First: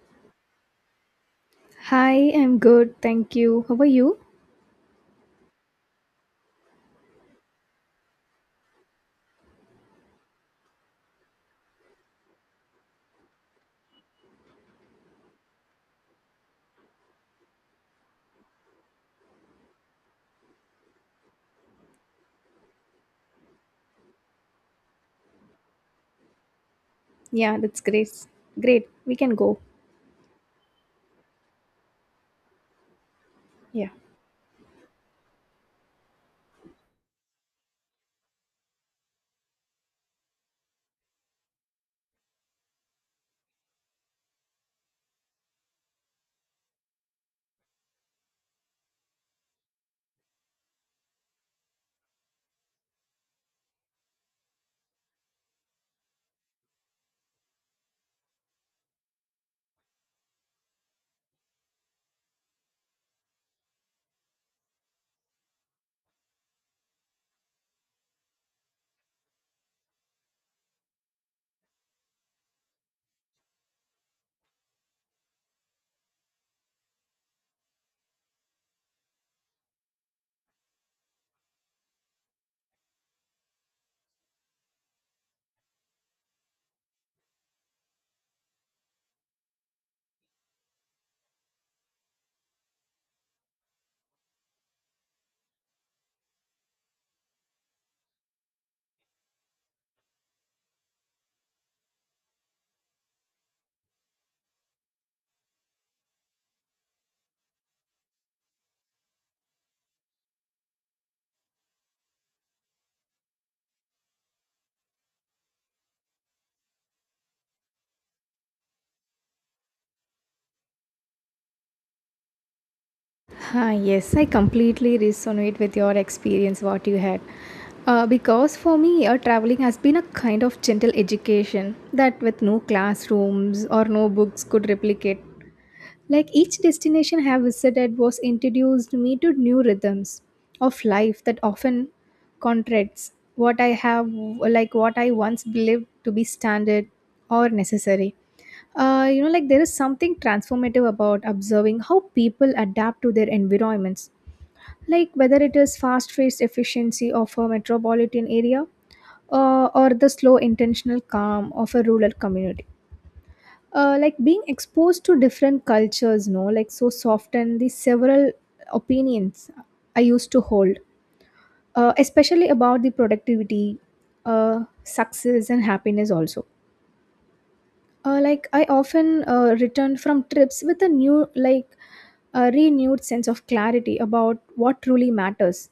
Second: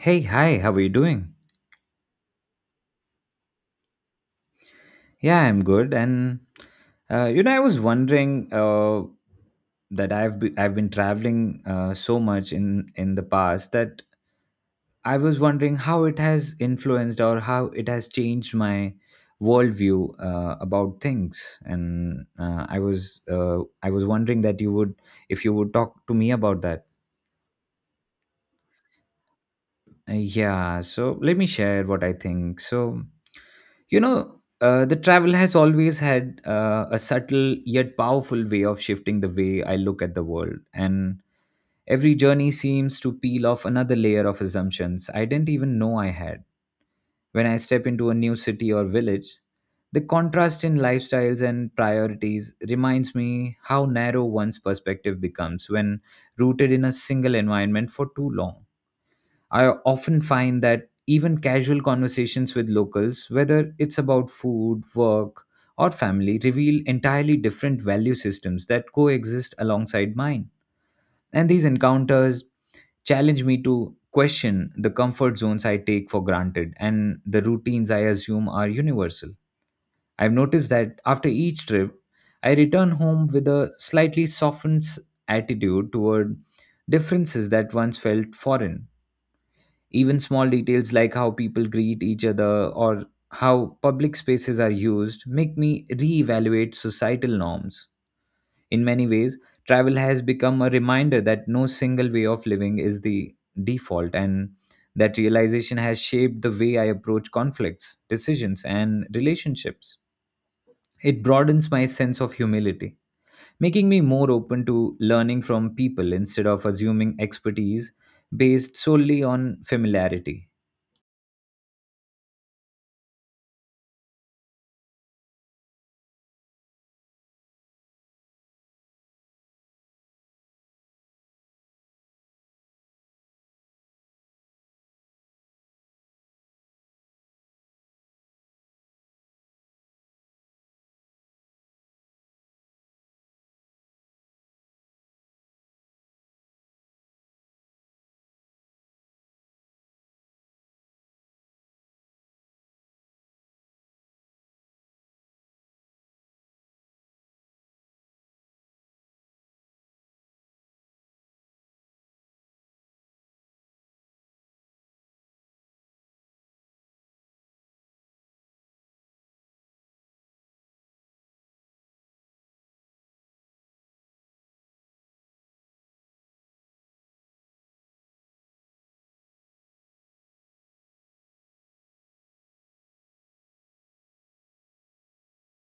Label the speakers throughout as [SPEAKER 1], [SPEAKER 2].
[SPEAKER 1] Hey, hi, how are you doing?
[SPEAKER 2] Hi, I'm good. Thank you. How are you?
[SPEAKER 1] Yeah, I'm good. And you know, I was wondering that I've been traveling so much in the past that I was wondering how it has influenced or how it has changed my worldview about things. And I was wondering that you would if you would talk to me about that.
[SPEAKER 2] Yeah, that's great. Great. We can go.
[SPEAKER 1] Yeah, so let me share what I think. So,
[SPEAKER 2] Yeah.
[SPEAKER 1] you know, the travel has always had a subtle yet powerful way of shifting the way I look at the world. And every journey seems to peel off another layer of assumptions I didn't even know I had. When I step into a new city or village, the contrast in lifestyles and priorities reminds me how narrow one's perspective becomes when rooted in a single environment for too long. I often find that even casual conversations with locals, whether it's about food, work, or family, reveal entirely different value systems that coexist alongside mine. And these encounters challenge me to question the comfort zones I take for granted and the routines I assume are universal. I've noticed that after each trip, I return home with a slightly softened attitude toward differences that once felt foreign, even small details like how people greet each other or how public spaces are used make me reevaluate societal norms. In many ways, travel has become a reminder that no single way of living is the default, and that realization has shaped the way I approach conflicts, decisions, and relationships. It broadens my sense of humility, making me more open to learning from people instead of assuming expertise based solely on familiarity.
[SPEAKER 2] Ah, yes, I completely resonate with your experience, what you had. Because for me, traveling has been a kind of gentle education that with no classrooms or no books could replicate. Like each destination I have visited was introduced me to new rhythms of life that often contradicts what I have what I once believed to be standard or necessary. Like there is something transformative about observing how people adapt to their environments. Like whether it is fast-paced efficiency of a metropolitan area or the slow intentional calm of a rural community, like being exposed to different cultures no like so soften the several opinions I used to hold, especially about the productivity, success and happiness also. Like I often returned from trips with a new, a renewed sense of clarity about what truly matters.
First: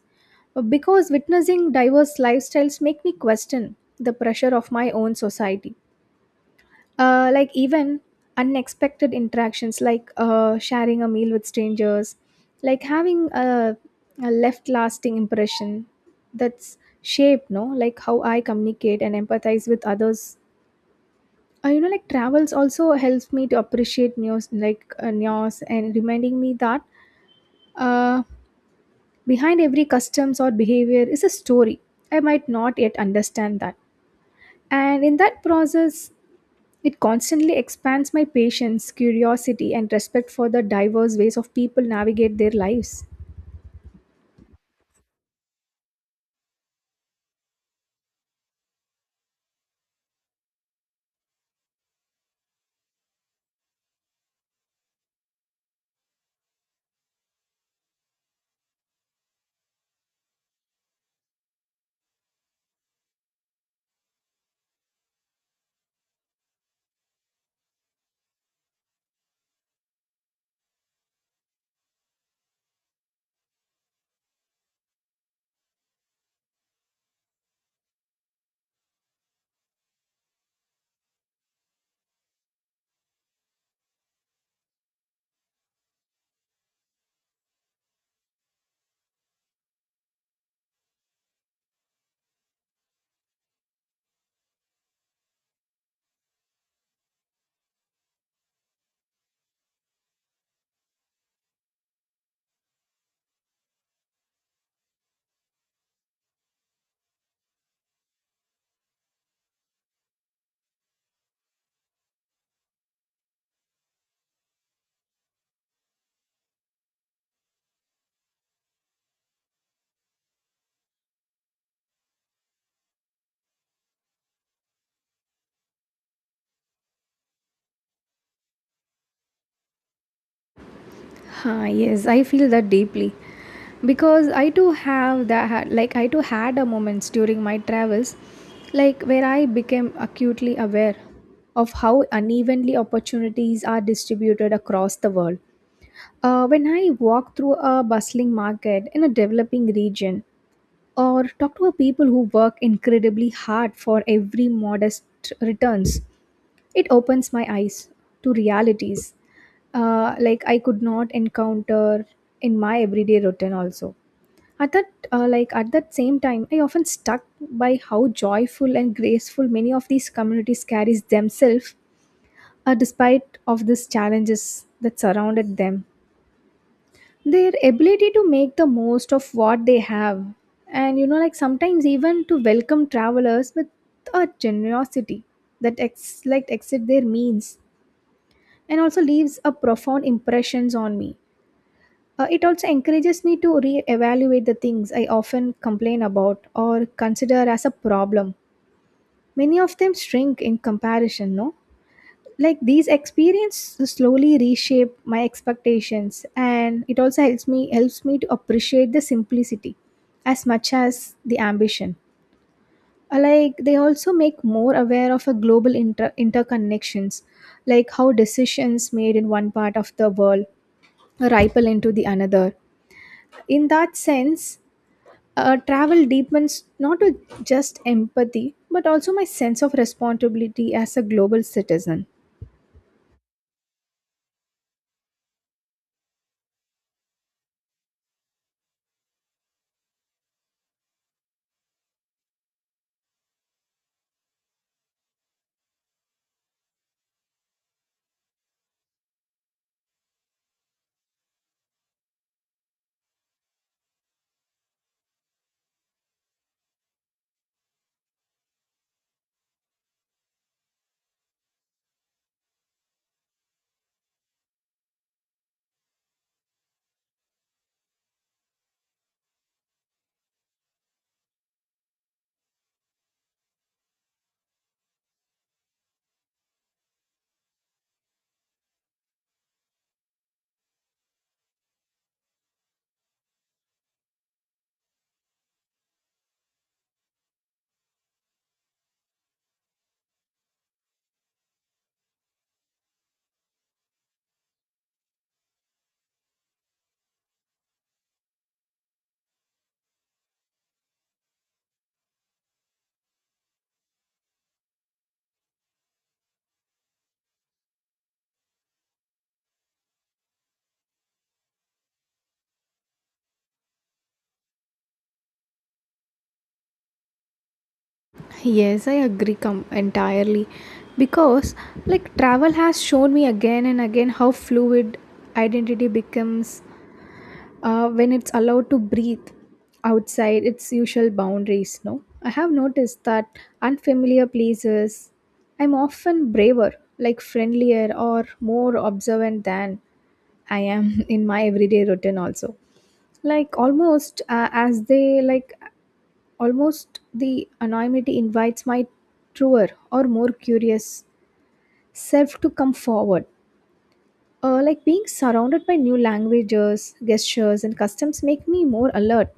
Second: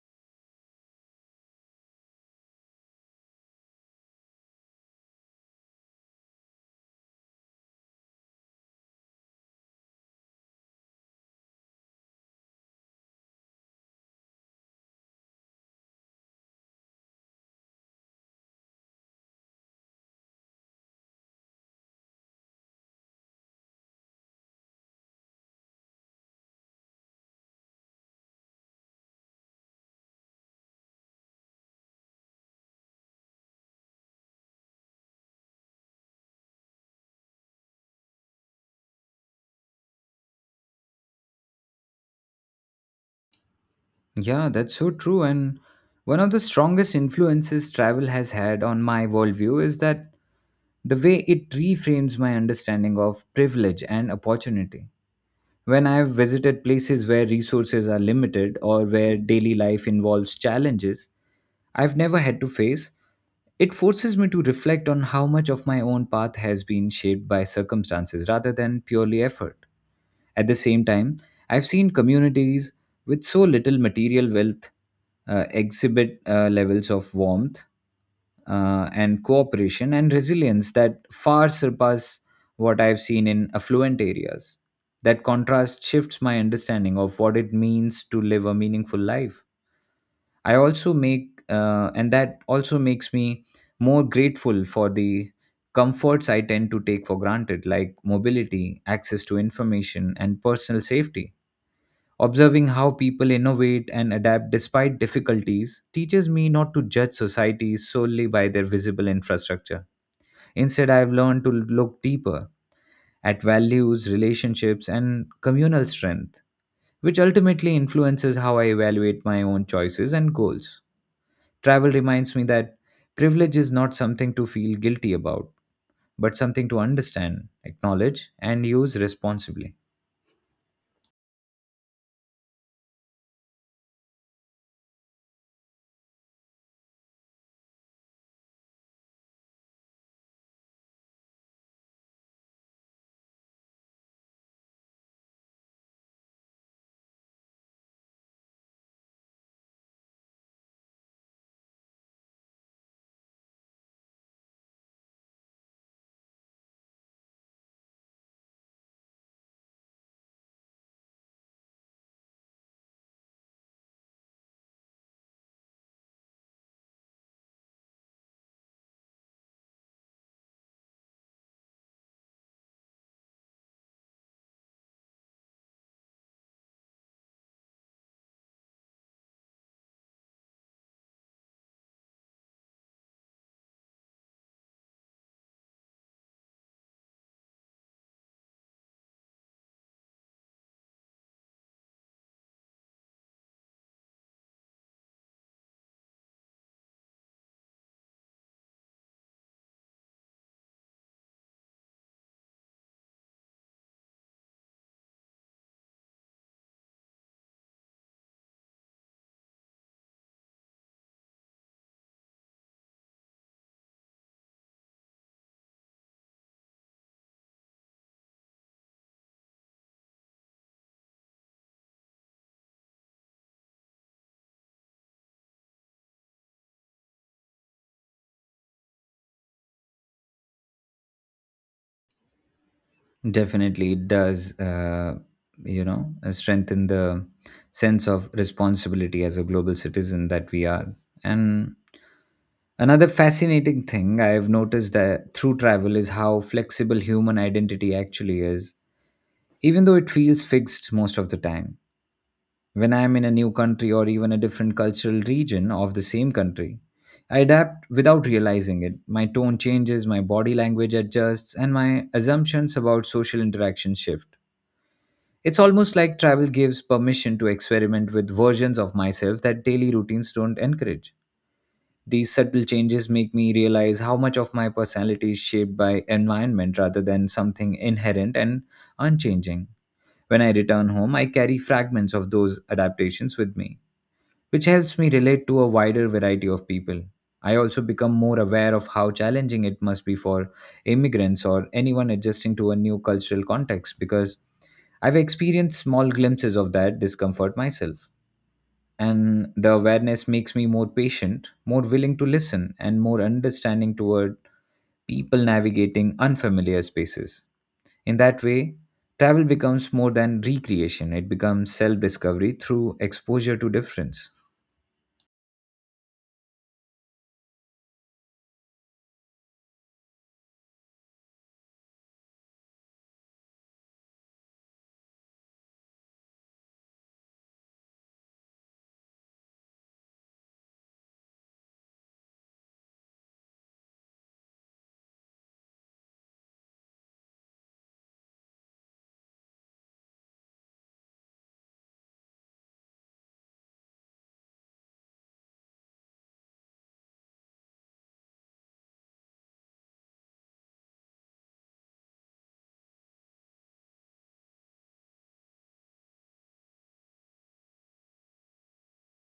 [SPEAKER 2] Because witnessing diverse lifestyles make me question the pressure of my own society, like even unexpected interactions like sharing a meal with strangers, like having a left lasting impression that's shaped no like how I communicate and empathize with others. Like travels also helps me to appreciate news like news and reminding me that, uh, behind every customs or behavior is a story I might not yet understand that, and in that process it constantly expands my patience, curiosity, and respect for the diverse ways of people navigate their lives.
[SPEAKER 1] Yeah, that's so true. And one of the strongest influences travel has had on my worldview is that the way it reframes my understanding of privilege and opportunity. When I've visited places where resources are limited or where daily life involves challenges I've never had to face, it forces me to reflect on how much of my own path has been shaped by circumstances rather than purely effort. At the same time, I've seen communities with so little material wealth exhibit levels of warmth and cooperation and resilience that far surpass what I've seen in affluent areas. That contrast shifts my understanding of what it means to live a meaningful life. And that also makes me more grateful for the comforts I tend to take for granted, like mobility, access to information, and personal safety. Observing how people innovate and adapt despite difficulties teaches me not to judge societies solely by their visible infrastructure. Instead, I've learned to look deeper at values, relationships, and communal strength, which ultimately influences how I evaluate my own choices and goals. Travel reminds me that privilege is not something to feel guilty about, but something to understand, acknowledge, and use responsibly.
[SPEAKER 2] Ah, yes, I feel that deeply because I too have that, like I too had a moments during my travels like where I became acutely aware of how unevenly opportunities are distributed across the world. When I walk through a bustling market in a developing region or talk to a people who work incredibly hard for every modest returns, it opens my eyes to realities, like I could not encounter in my everyday routine also. At that, like at that same time I often stuck by how joyful and graceful many of these communities carries themselves, despite of these challenges that surrounded them, their ability to make the most of what they have, and you know like sometimes even to welcome travelers with a generosity that exceeds their means and also leaves a profound impressions on me. It also encourages me to re-evaluate the things I often complain about or consider as a problem. Many of them shrink in comparison no, like these experiences slowly reshape my expectations and it also helps me to appreciate the simplicity as much as the ambition. Like they also make more aware of a global interconnections, like how decisions made in one part of the world ripple into the another. In that sense, travel deepens not to just empathy but also my sense of responsibility as a global citizen.
[SPEAKER 1] Definitely, it does, you know, strengthen the sense of responsibility as a global citizen that we are. And another fascinating thing I've noticed that through travel is how flexible human identity actually is, even though it feels fixed most of the time. When I am in a new country or even a different cultural region of the same country, I adapt without realizing it. My tone changes, my body language adjusts, and my assumptions about social interaction shift. It's almost like travel gives permission to experiment with versions of myself that daily routines don't encourage. These subtle changes make me realize how much of my personality is shaped by environment rather than something inherent and unchanging. When I return home, I carry fragments of those adaptations with me which helps me relate to a wider variety of people. I also become more aware of how challenging it must be for immigrants or anyone adjusting to a new cultural context because I've experienced small glimpses of that discomfort myself. And the awareness makes me more patient, more willing to listen, and more understanding toward people navigating unfamiliar spaces. In that way, travel becomes more than recreation, it becomes self discovery through exposure to difference.
[SPEAKER 2] Yes, I agree entirely, because like travel has shown me again and again how fluid identity becomes when it's allowed to breathe outside its usual boundaries no I have noticed that unfamiliar places I'm often braver, like friendlier or more observant than I am in my everyday routine also, like almost as they like Almost the anonymity invites my truer or more curious self to come forward. Like being surrounded by new languages, gestures, and customs make me more alert,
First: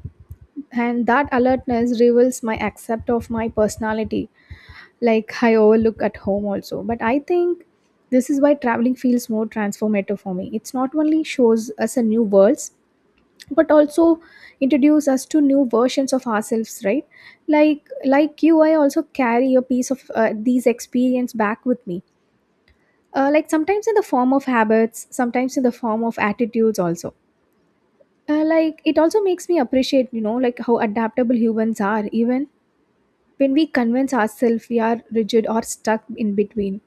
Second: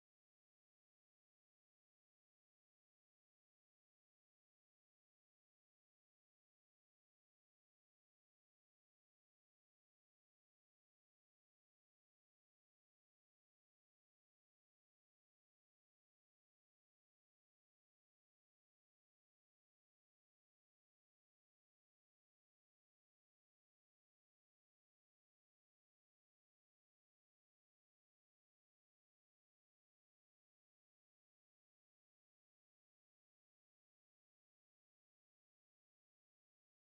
[SPEAKER 2] and that alertness reveals my accept of my personality. Like I overlook at home also, but I think this is why traveling feels more transformative for me. It's not only shows us a new worlds, but also introduce us to new versions of ourselves right, like you I also carry a piece of these experience back with me, like sometimes in the form of habits, sometimes in the form of attitudes also. Like it also makes me appreciate you know like how adaptable humans are even when we convince ourselves we are rigid or stuck in between,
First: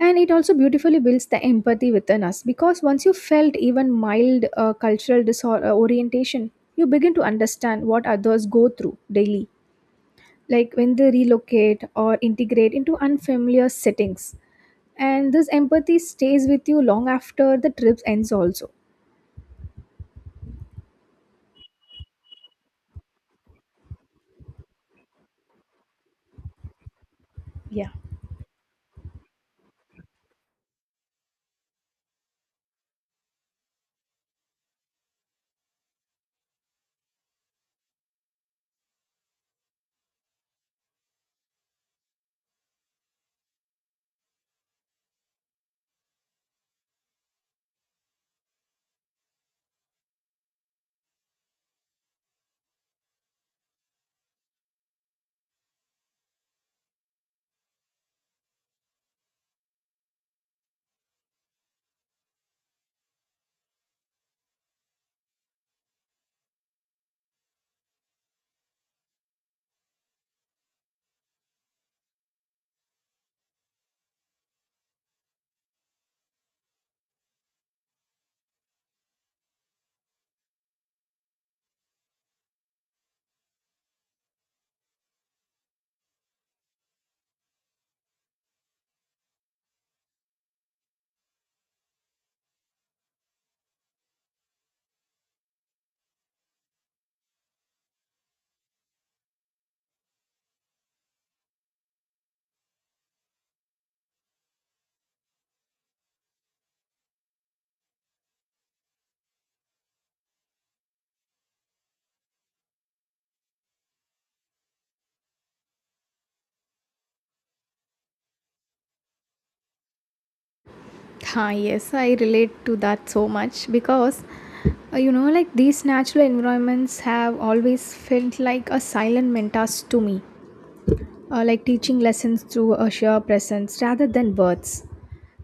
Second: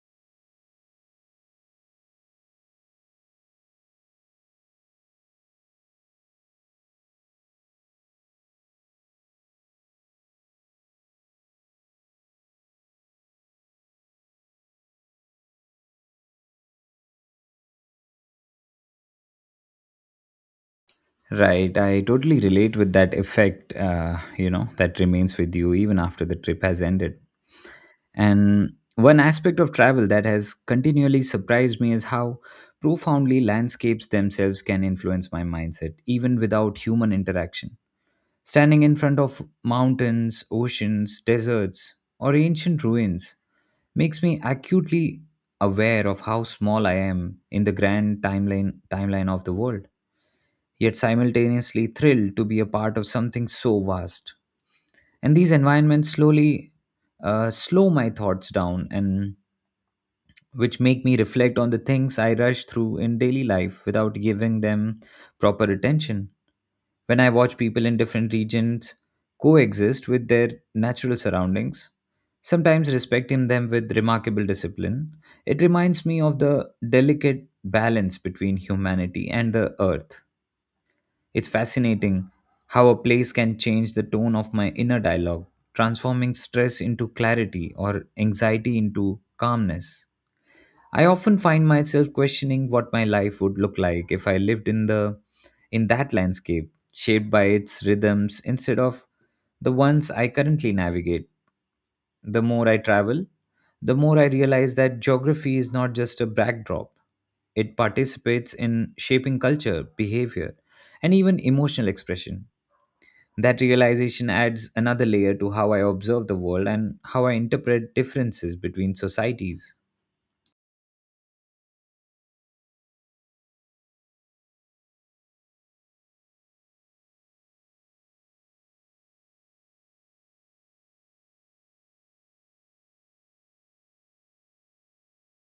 [SPEAKER 2] and it also beautifully builds the empathy within us because once you felt even mild cultural disorientation you begin to understand what others go through daily, like when they relocate or integrate into unfamiliar settings, and this empathy stays with you long after the trip ends also.
[SPEAKER 1] Right, I totally relate with that effect, you know, that remains with you even after the trip has ended.
[SPEAKER 2] Yeah.
[SPEAKER 1] And one aspect of travel that has continually surprised me is how profoundly landscapes themselves can influence my mindset, even without human interaction. Standing in front of mountains, oceans, deserts, or ancient ruins makes me acutely aware of how small I am in the grand timeline of the world, yet simultaneously thrilled to be a part of something so vast. And these environments slowly slow my thoughts down and which make me reflect on the things I rush through in daily life without giving them proper attention. When I watch people in different regions coexist with their natural surroundings, sometimes respecting them with remarkable discipline, it reminds me of the delicate balance between humanity and the earth. It's fascinating how a place can change the tone of my inner dialogue, transforming stress into clarity or anxiety into calmness. I often find myself questioning what my life would look like if I lived in that landscape, shaped by its rhythms instead of the ones I currently navigate. The more I travel, the more I realize that geography is not just a backdrop, it participates in shaping culture, behavior, and even emotional expression. That realization adds another layer to how I observe the world and how I interpret differences between societies.
[SPEAKER 2] Ah, yes, I relate to that so much because, like these natural environments have always felt like a silent mentors to me, like teaching lessons through a sheer presence rather than words.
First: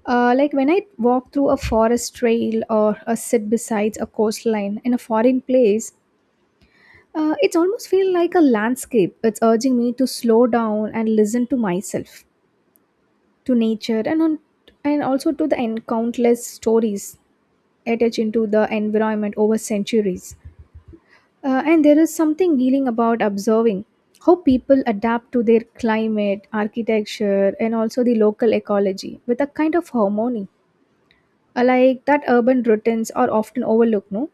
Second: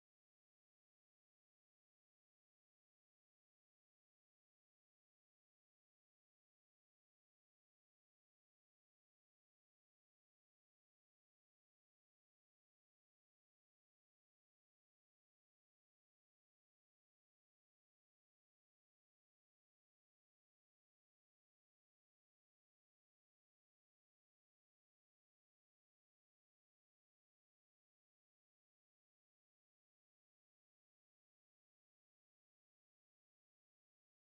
[SPEAKER 2] Like when I walk through a forest trail or sit beside a coastline in a foreign place, it's almost feel like a landscape. It's urging me to slow down and listen to myself, to nature, and on, and also to the countless stories attached into the environment over centuries. And there is something healing about observing how people adapt to their climate, architecture, and also the local ecology with a kind of harmony, like that urban routines are often overlooked. No,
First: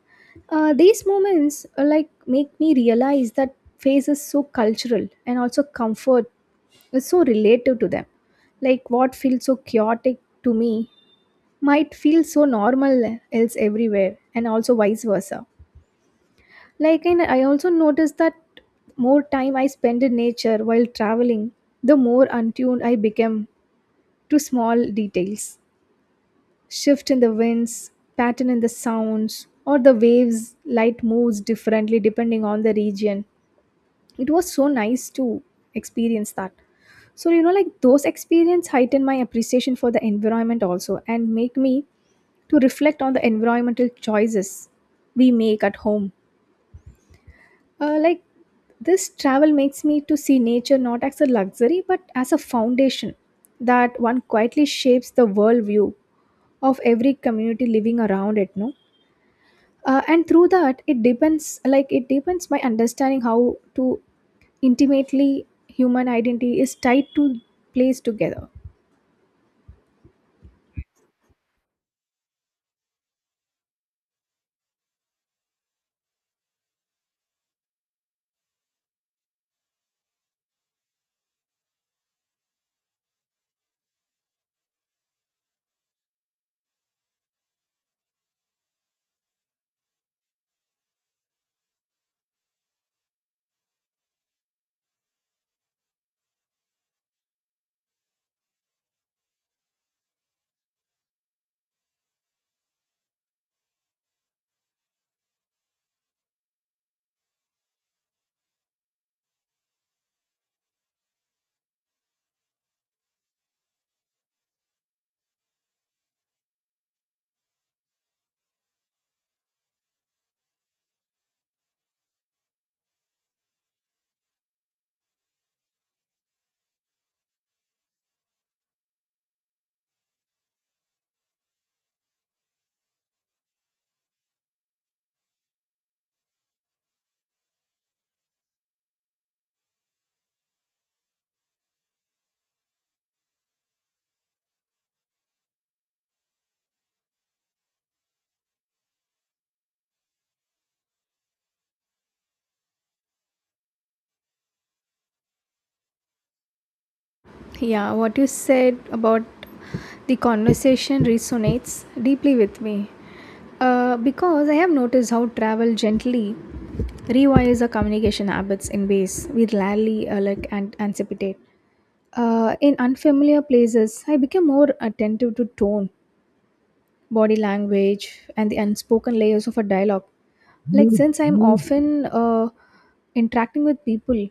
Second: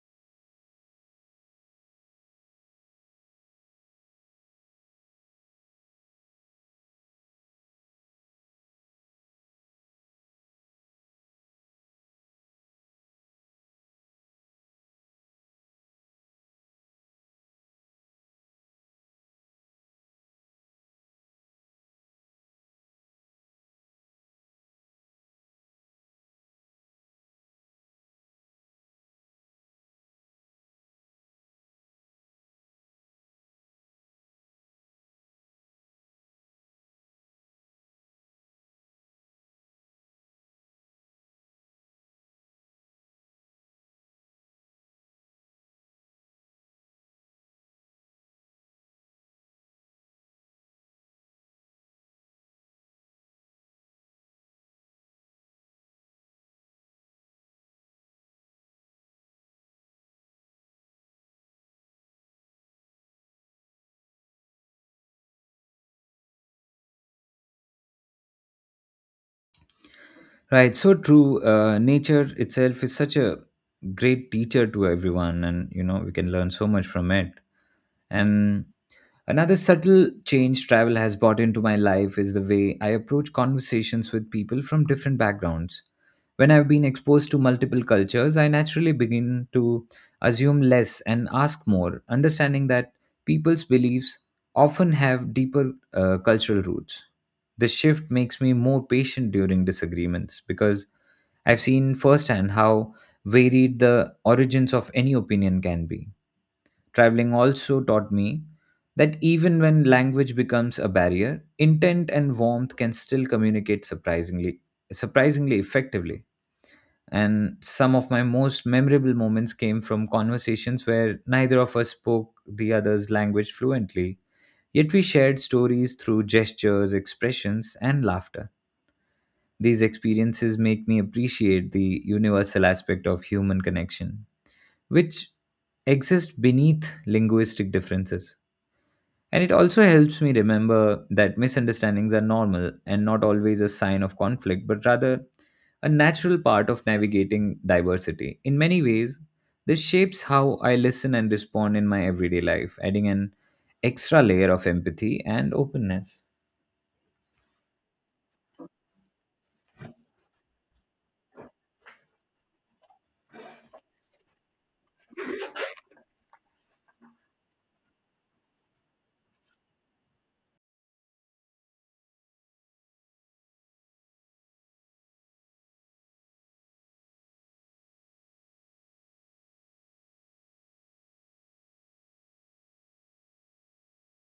[SPEAKER 2] these moments, make me realize that phase is so cultural and also comfort is so relative to them. Like what feels so chaotic to me might feel so normal else everywhere, and also vice versa. And I also noticed that more time I spend in nature while traveling, the more untuned I became to small details. Shift in the winds, pattern in the sounds, or the waves, light moves differently depending on the region. It was so nice to experience that. So, you know, like those experience heighten my appreciation for the environment also and make me to reflect on the environmental choices we make at home. Like this travel makes me to see nature not as a luxury but as a foundation that one quietly shapes the worldview of every community living around it no, and through that it depends it depends my understanding how to intimately human identity is tied to place together.
[SPEAKER 1] Right, so true. Nature itself is such a great teacher to everyone, and you know, we can learn so much from it. And another subtle change travel has brought into my life is the way I approach conversations with people from different backgrounds. When I've been exposed to multiple cultures, I naturally begin to assume less and ask more, understanding that people's beliefs often have deeper cultural roots. This shift makes me more patient during disagreements because I've seen firsthand how varied the origins of any opinion can be. Traveling also taught me that even when language becomes a barrier, intent and warmth can still communicate surprisingly effectively. And some of my most memorable moments came from conversations where neither of us spoke the other's language fluently, yet we shared stories through gestures, expressions, and laughter. These experiences make me appreciate the universal aspect of human connection, which exists beneath linguistic differences. And it also helps me remember that misunderstandings are normal and not always a sign of conflict, but rather a natural part of navigating diversity. In many ways, this shapes how I listen and respond in my everyday life, adding an extra layer of empathy and openness.
[SPEAKER 2] Yeah, what you said about the conversation resonates deeply with me. Because I have noticed how travel gently rewires our communication habits in ways we rarely and anticipate. In unfamiliar places, I became more attentive to tone, body language, and the unspoken layers of a dialogue. Like since I'm often interacting with people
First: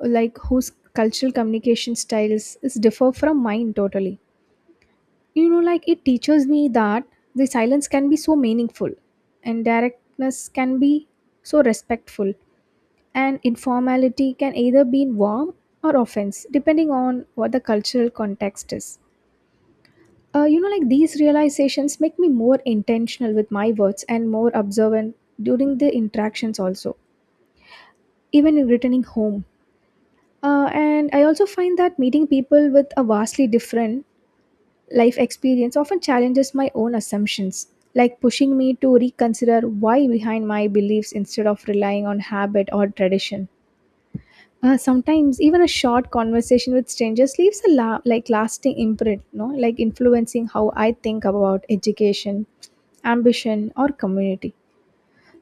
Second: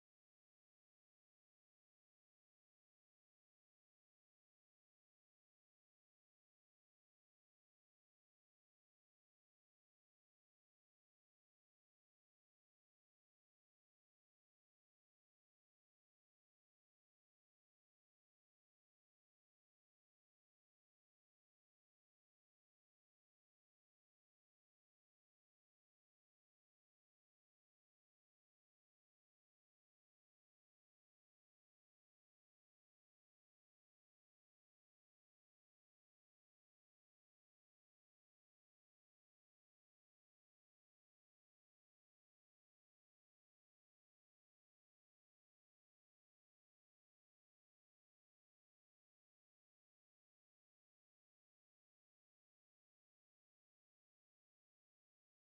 [SPEAKER 2] like whose cultural communication styles is differ from mine totally, you know like it teaches me that the silence can be so meaningful, and directness can be so respectful, and informality can either be warm or offense depending on what the cultural context is. Like these realizations make me more intentional with my words and more observant during the interactions also, even in returning home. And I also find that meeting people with a vastly different life experience often challenges my own assumptions, like pushing me to reconsider why behind my beliefs instead of relying on habit or tradition. Sometimes even a short conversation with strangers leaves a lasting imprint, no, like influencing how I think about education, ambition, or community.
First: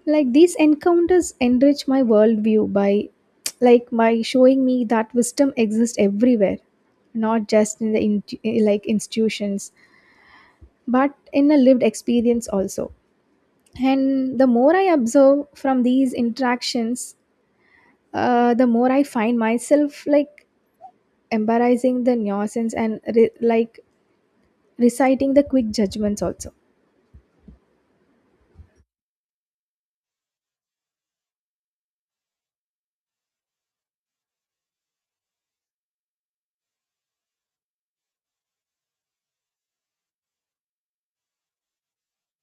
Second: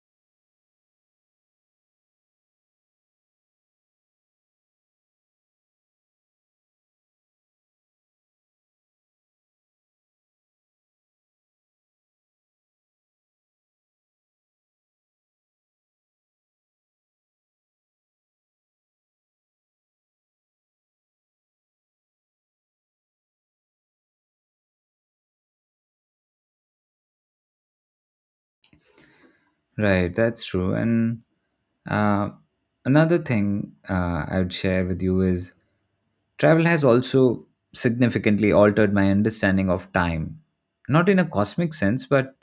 [SPEAKER 2] Like these encounters enrich my worldview by, like, by showing me that wisdom exists everywhere, not just in the institutions but in a lived experience also. And the more I observe from these interactions, the more I find myself like embarrassing the nuisance and reciting the quick judgments also.
[SPEAKER 1] Right, that's true. And uh, another thing I would share with you is travel has also significantly altered my understanding of time, not in a cosmic sense, but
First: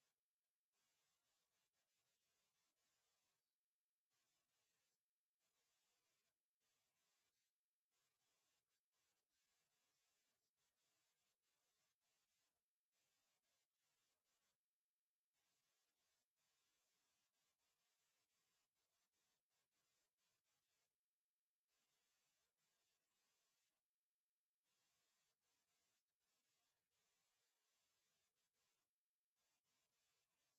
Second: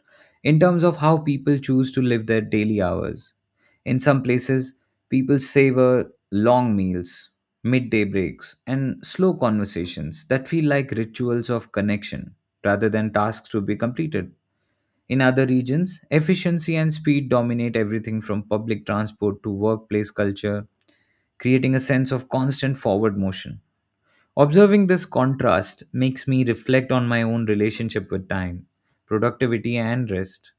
[SPEAKER 1] in terms of how people choose to live their daily hours. In some places, people savor long meals, midday breaks, and slow conversations that feel like rituals of connection rather than tasks to be completed. In other regions, efficiency and speed dominate everything from public transport to workplace culture, creating a sense of constant forward motion. Observing this contrast makes me reflect on my own relationship with time, productivity, and rest.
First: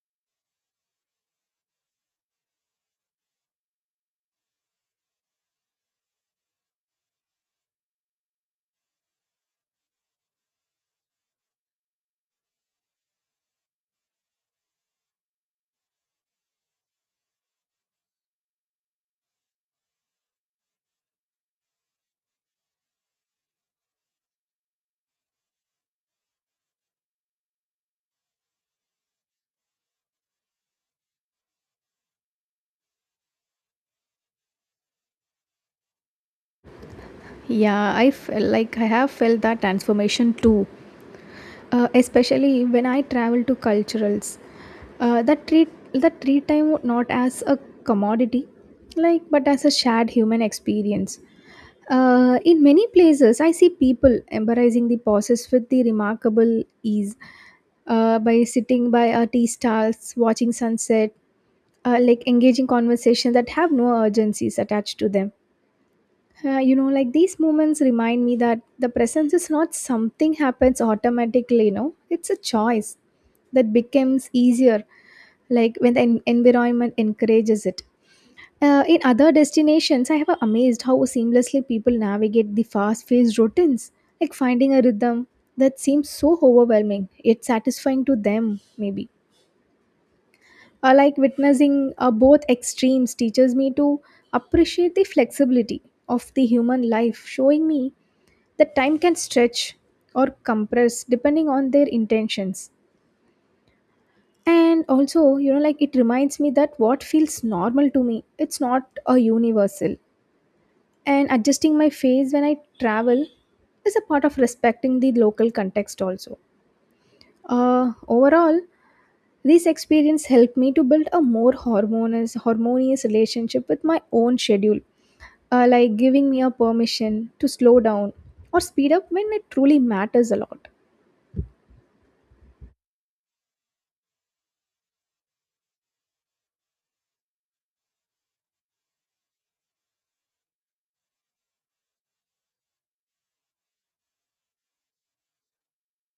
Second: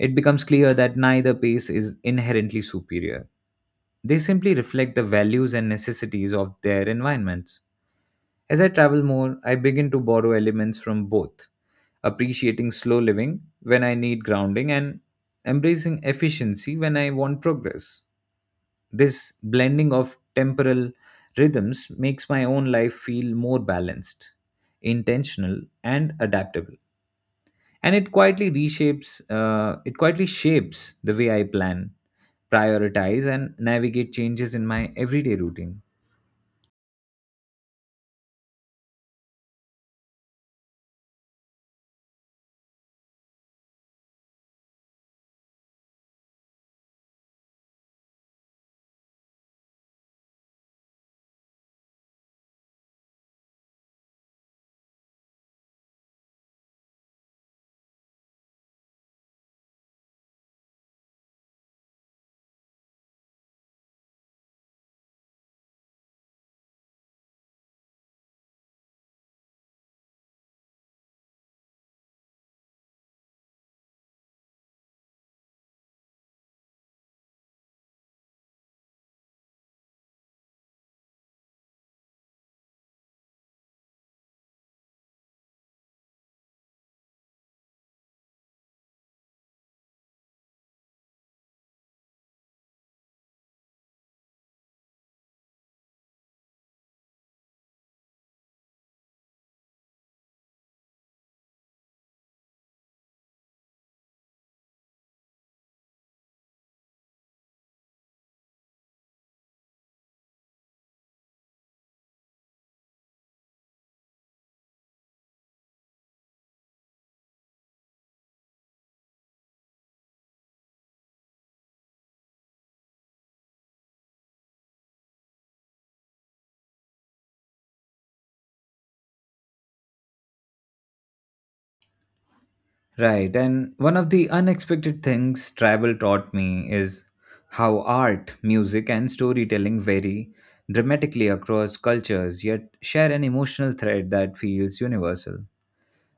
[SPEAKER 1] It becomes clear that neither pace is inherently superior. They simply reflect the values and necessities of their environments. As I travel more, I begin to borrow elements from both, appreciating slow living when I need grounding and embracing efficiency when I want progress. This blending of temporal rhythms makes my own life feel more balanced, intentional, and adaptable. And it quietly shapes the way I plan, prioritize, and navigate changes in my everyday routine.
[SPEAKER 2] Yeah, I feel like I have felt that transformation too, especially when I travel to culturals that treat time not as a commodity like but as a shared human experience. In many places, I see people embracing the process with the remarkable ease, by sitting by a tea stalls, watching sunset, like engaging conversations that have no urgencies attached to them. Like these moments remind me that the presence is not something happens automatically. No, it's a choice that becomes easier, like when the environment encourages it. In other destinations, I have amazed how seamlessly people navigate the fast-paced routines, like finding a rhythm that seems so overwhelming, yet satisfying to them, maybe. Like witnessing both extremes teaches me to appreciate the flexibility of the human life, showing me that time can stretch or compress depending on their intentions. And also, you know, like it reminds me that what feels normal to me, it's not a universal, and adjusting my face when I travel is a part of respecting the local context also. Overall, this experience helped me to build a more harmonious relationship with my own schedule, like giving me a permission to slow down or speed up when it truly matters a lot.
[SPEAKER 1] Right. And one of the unexpected things travel taught me is how art, music, and storytelling vary dramatically across cultures, yet share an emotional thread that feels universal.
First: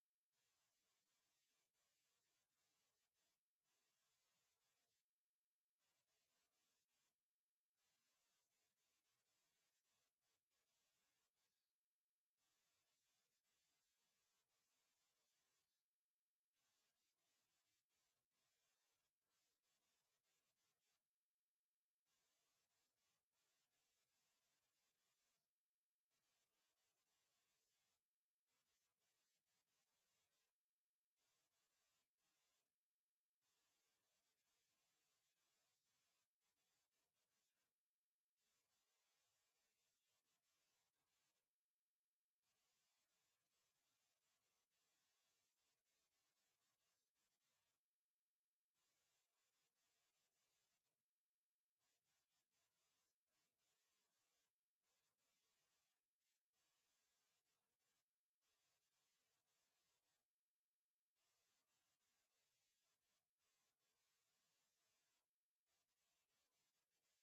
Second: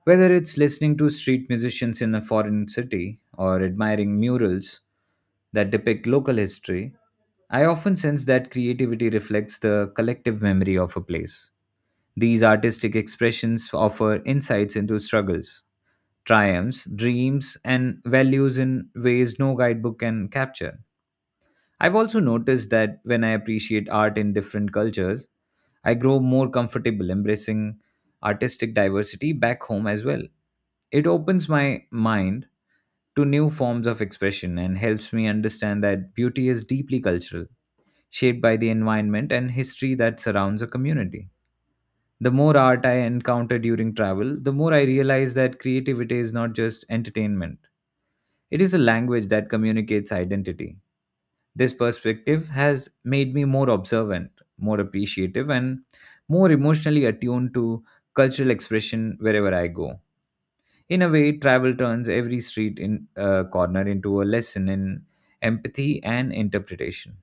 [SPEAKER 1] Whether it's listening to street musicians in a foreign city or admiring murals that depict local history, I often sense that creativity reflects the collective memory of a place. These artistic expressions offer insights into struggles, triumphs, dreams, and values in ways no guidebook can capture. I've also noticed that when I appreciate art in different cultures, I grow more comfortable embracing artistic diversity back home as well. It opens my mind to new forms of expression and helps me understand that beauty is deeply cultural, shaped by the environment and history that surrounds a community. The more art I encounter during travel, the more I realize that creativity is not just entertainment, it is a language that communicates identity. This perspective has made me more observant, more appreciative, and more emotionally attuned to cultural expression wherever I go. In a way, travel turns every street in corner into a lesson in empathy and interpretation.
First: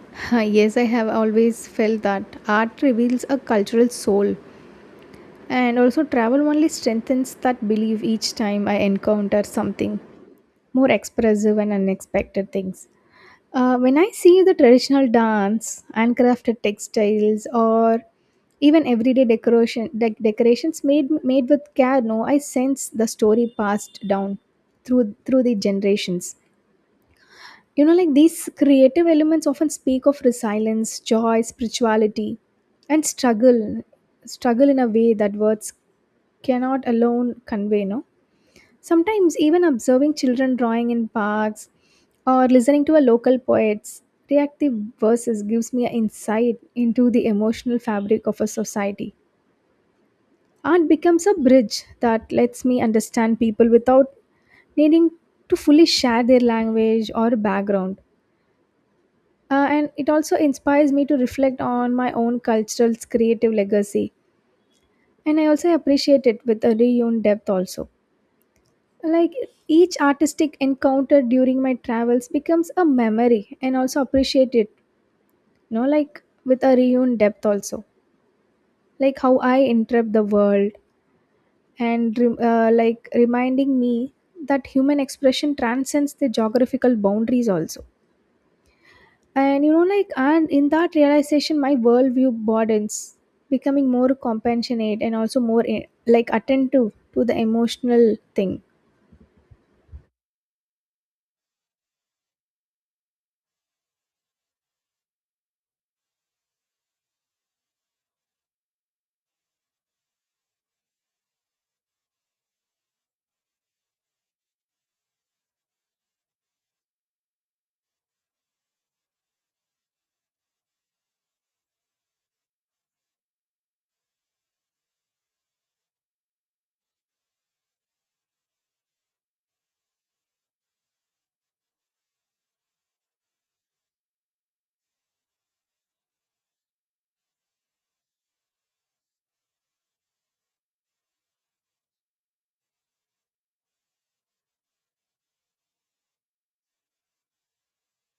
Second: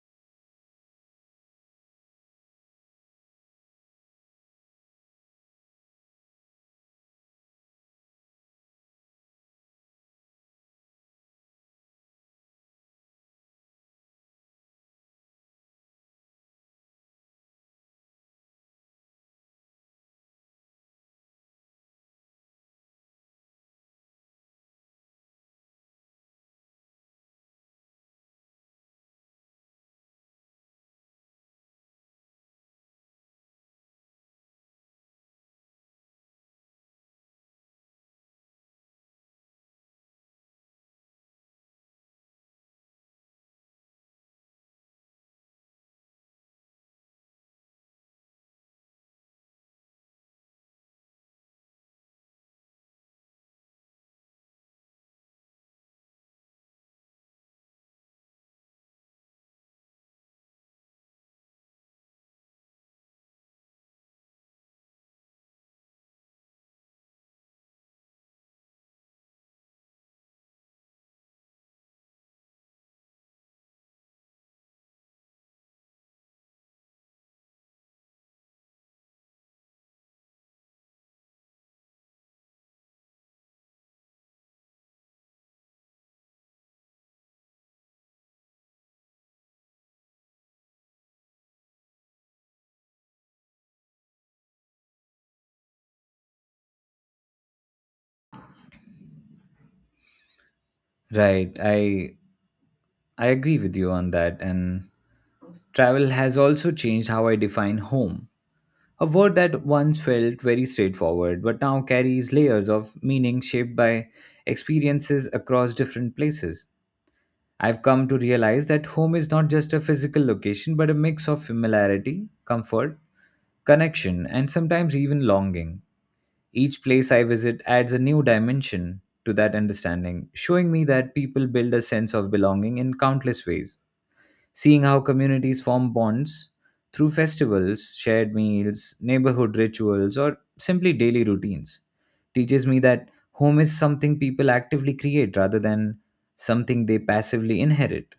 [SPEAKER 2] Ah, yes, I have always felt that art reveals a cultural soul, and also travel only strengthens that belief each time I encounter something more expressive and unexpected things. When I see the traditional dance, handcrafted textiles, or even everyday decorations made with care, no, I sense the story passed down through the generations. You know, like these creative elements often speak of resilience, joy, spirituality, and struggle, struggle in a way that words cannot alone convey. No, sometimes even observing children drawing in parks or listening to a local poet's reactive verses gives me an insight into the emotional fabric of a society. Art becomes a bridge that lets me understand people without needing to fully share their language or background. And it also inspires me to reflect on my own cultural creative legacy. And I also appreciate it with a reunion depth also. Like each artistic encounter during my travels becomes a memory and also appreciate it, you know, like with a renewed depth also, like how I interrupt the world, and like reminding me that human expression transcends the geographical boundaries also. And you know, like, and in that realization my worldview broadens, becoming more compassionate and also more like attentive to the emotional thing.
[SPEAKER 1] Right. I agree with you on that, and travel has also changed how I define home. A word that once felt very straightforward, but now carries layers of meaning shaped by experiences across different places. I've come to realize that home is not just a physical location, but a mix of familiarity, comfort, connection, and sometimes even longing. Each place I visit adds a new dimension, to that understanding, showing me that people build a sense of belonging in countless ways. Seeing how communities form bonds through festivals, shared meals, neighborhood rituals, or simply daily routines teaches me that home is something people actively create rather than something they passively inherit.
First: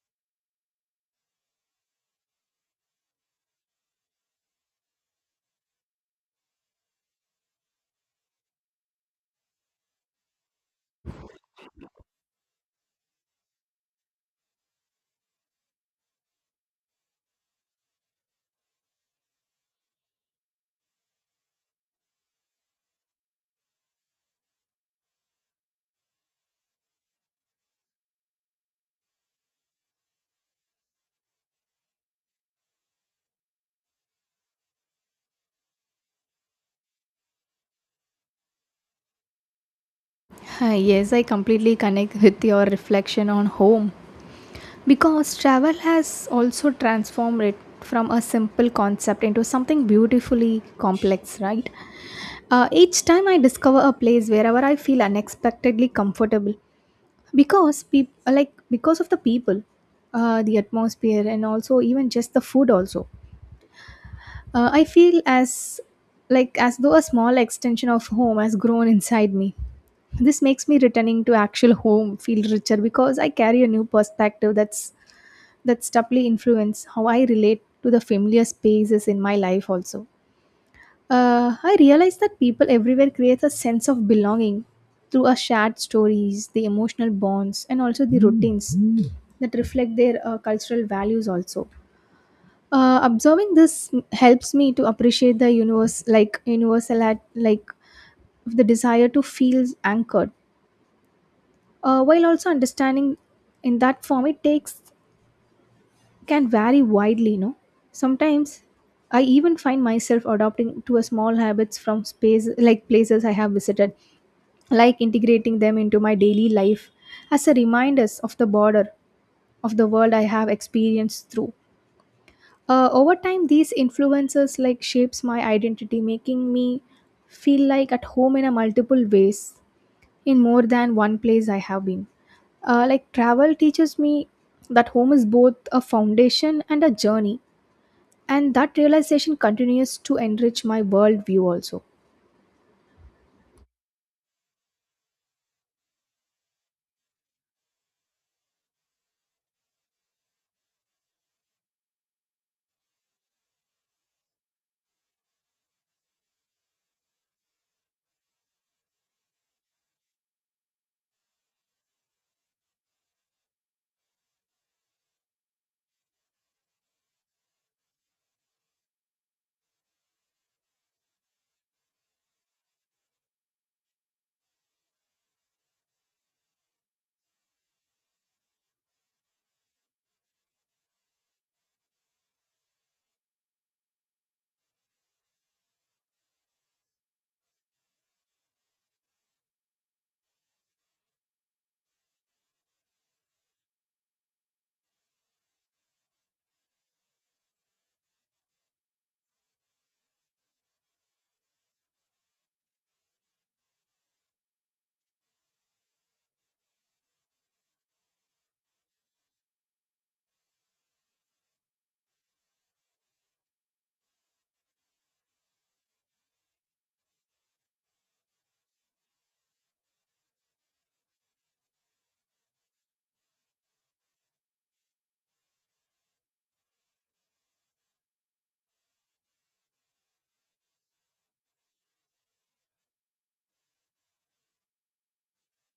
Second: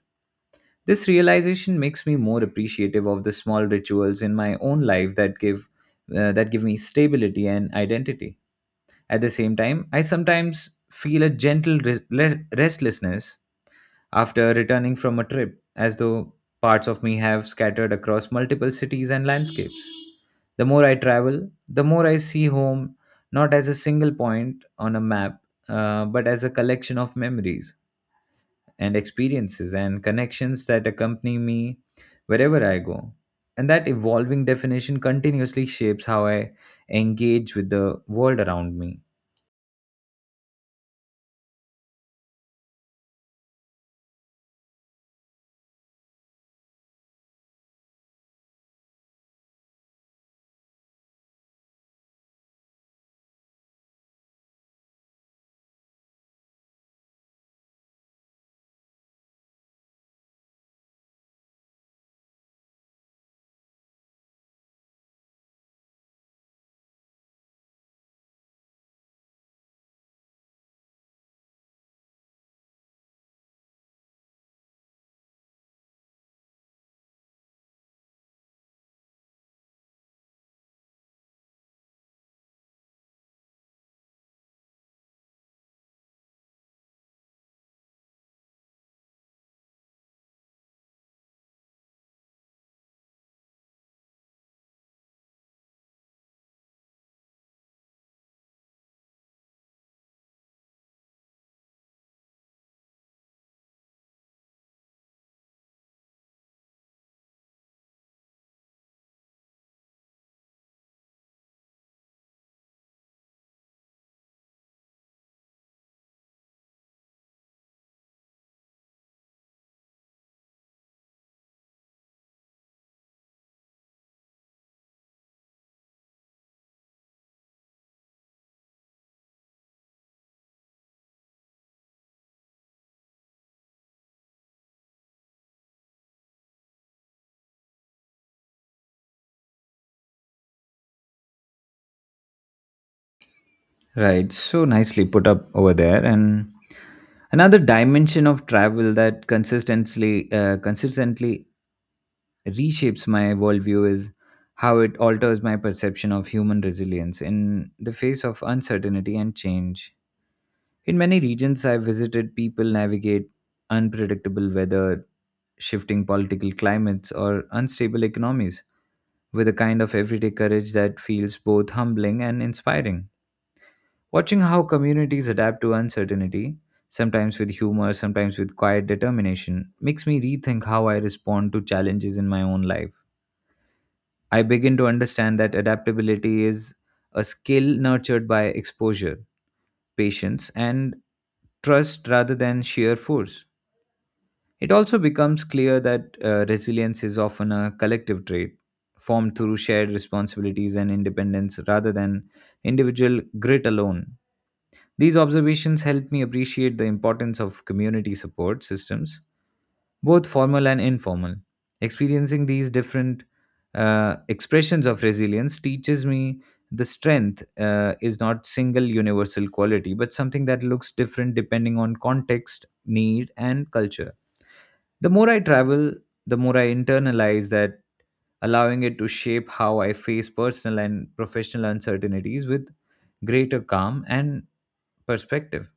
[SPEAKER 1] This realization makes me more appreciative of the small rituals in my own life that give me stability and identity. At the same time, I sometimes feel a gentle restlessness after returning from a trip, as though parts of me have scattered across multiple cities and landscapes. The more I travel, the more I see home not as a single point on a map, but as a collection of memories and experiences and connections that accompany me wherever I go. And that evolving definition continuously shapes how I engage with the world around me.
[SPEAKER 2] Hi, yes, I completely connect with your reflection on home because travel has also transformed it from a simple concept into something beautifully complex, right? Each time I discover a place wherever I feel unexpectedly comfortable because like because of the people, the atmosphere, and also even just the food. Also, I feel as like as though a small extension of home has grown inside me. This makes me returning to actual home feel richer because I carry a new perspective that's doubly influence how I relate to the familiar spaces in my life also. I realize that people everywhere create a sense of belonging through our shared stories, the emotional bonds, and also the routines that reflect their cultural values also. Observing helps me to appreciate the universe, like universal, at, like the desire to feel anchored, while also understanding in that form it takes can vary widely, you know. Sometimes I even find myself adopting to a small habits from space like places I have visited, like integrating them into my daily life as a reminders of the border of the world I have experienced through. Over time these influences like shapes my identity, making me feel like at home in a multiple ways, in more than one place I have been. Like travel teaches me that home is both a foundation and a journey, and that realization continues to enrich my worldview also.
[SPEAKER 1] Right, so nicely put up over there, and another dimension of travel that consistently reshapes my worldview is how it alters my perception of human resilience in the face of uncertainty and change. In many regions I've visited, people navigate unpredictable weather, shifting political climates, or unstable economies with a kind of everyday courage that feels both humbling and inspiring. Watching how communities adapt to uncertainty, sometimes with humor, sometimes with quiet determination, makes me rethink how I respond to challenges in my own life. I begin to understand that adaptability is a skill nurtured by exposure, patience, and trust rather than sheer force. It also becomes clear that resilience is often a collective trait formed through shared responsibilities and independence rather than individual grit alone. These observations help me appreciate the importance of community support systems, both formal and informal. Experiencing these different expressions of resilience teaches me the strength is not single universal quality but something that looks different depending on context need and culture. The more I travel, the more I internalize that, allowing it to shape how I face personal and professional uncertainties with greater calm and perspective.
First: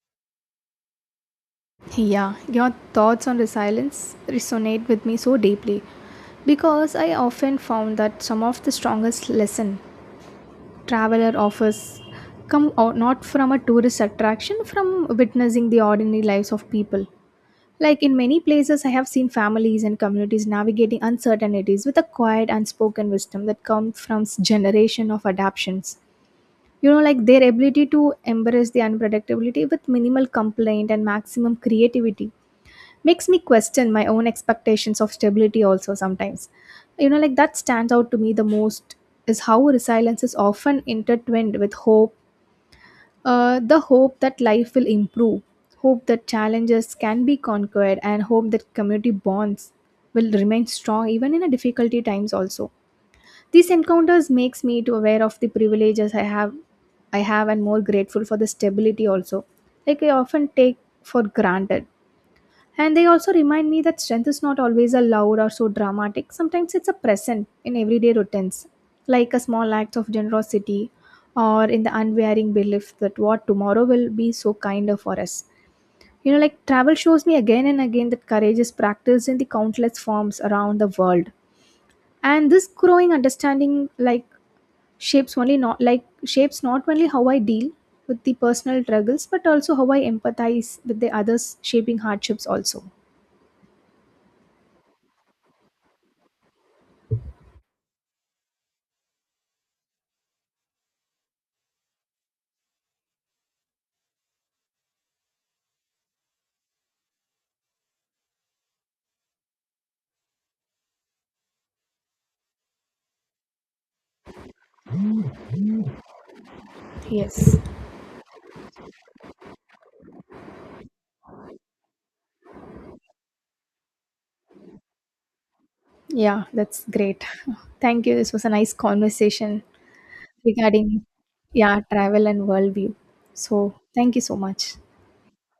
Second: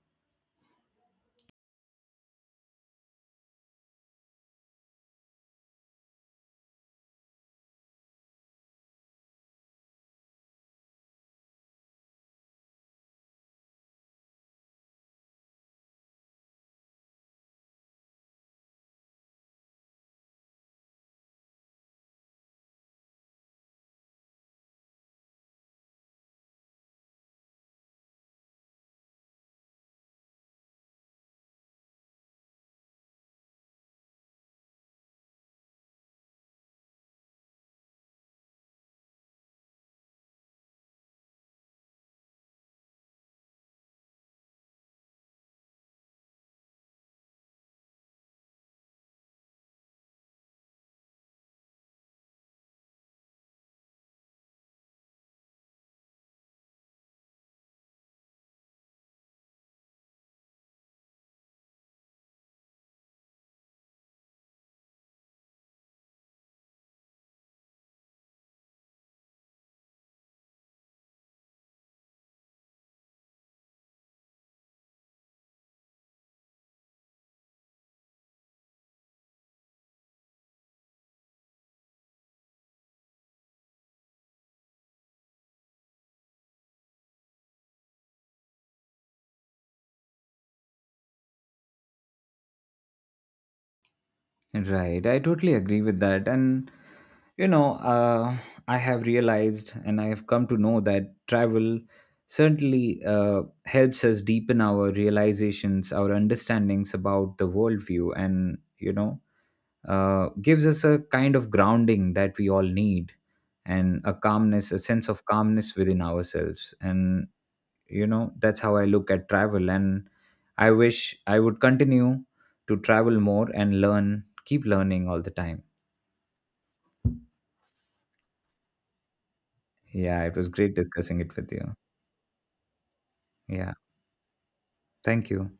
[SPEAKER 2] Yeah, your thoughts on resilience resonate with me so deeply because I often found that some of the strongest lesson traveler offers come out not from a tourist attraction, from witnessing the ordinary lives of people. Like in many places, I have seen families and communities navigating uncertainties with a quiet, unspoken wisdom that comes from generation of adaptions. You know, like their ability to embrace the unpredictability with minimal complaint and maximum creativity makes me question my own expectations of stability also sometimes. You know, like that stands out to me the most is how resilience is often intertwined with hope, the hope that life will improve, hope that challenges can be conquered, and hope that community bonds will remain strong even in a difficulty times also. These encounters makes me to aware of the privileges I have, and more grateful for the stability also. Like I often take for granted. And they also remind me that strength is not always a loud or so dramatic. Sometimes it's a present in everyday routines, like a small act of generosity or in the unwearing belief that what tomorrow will be so kinder for us. You know, like travel shows me again and again that courage is practiced in the countless forms around the world. And this growing understanding, like, shapes only not like shapes not only how I deal with the personal struggles but also how I empathize with the others shaping hardships also.
[SPEAKER 1] Right, I totally agree with that. And you know, I have realized and I have come to know that travel certainly helps us deepen our realizations, our understandings about the worldview, and you know, gives us a kind of grounding that we all need and a calmness, a sense of calmness within ourselves. And
[SPEAKER 2] Yes.
[SPEAKER 1] you know, that's how I look at travel, and I wish I would continue to travel more and learn, keep learning all the time.
[SPEAKER 2] Yeah, that's great. Thank you. This was a nice conversation
[SPEAKER 1] Yeah, it was great
[SPEAKER 2] regarding,
[SPEAKER 1] discussing it with you.
[SPEAKER 2] yeah, travel and worldview.
[SPEAKER 1] Yeah,
[SPEAKER 2] So, thank you so much.
[SPEAKER 1] thank you.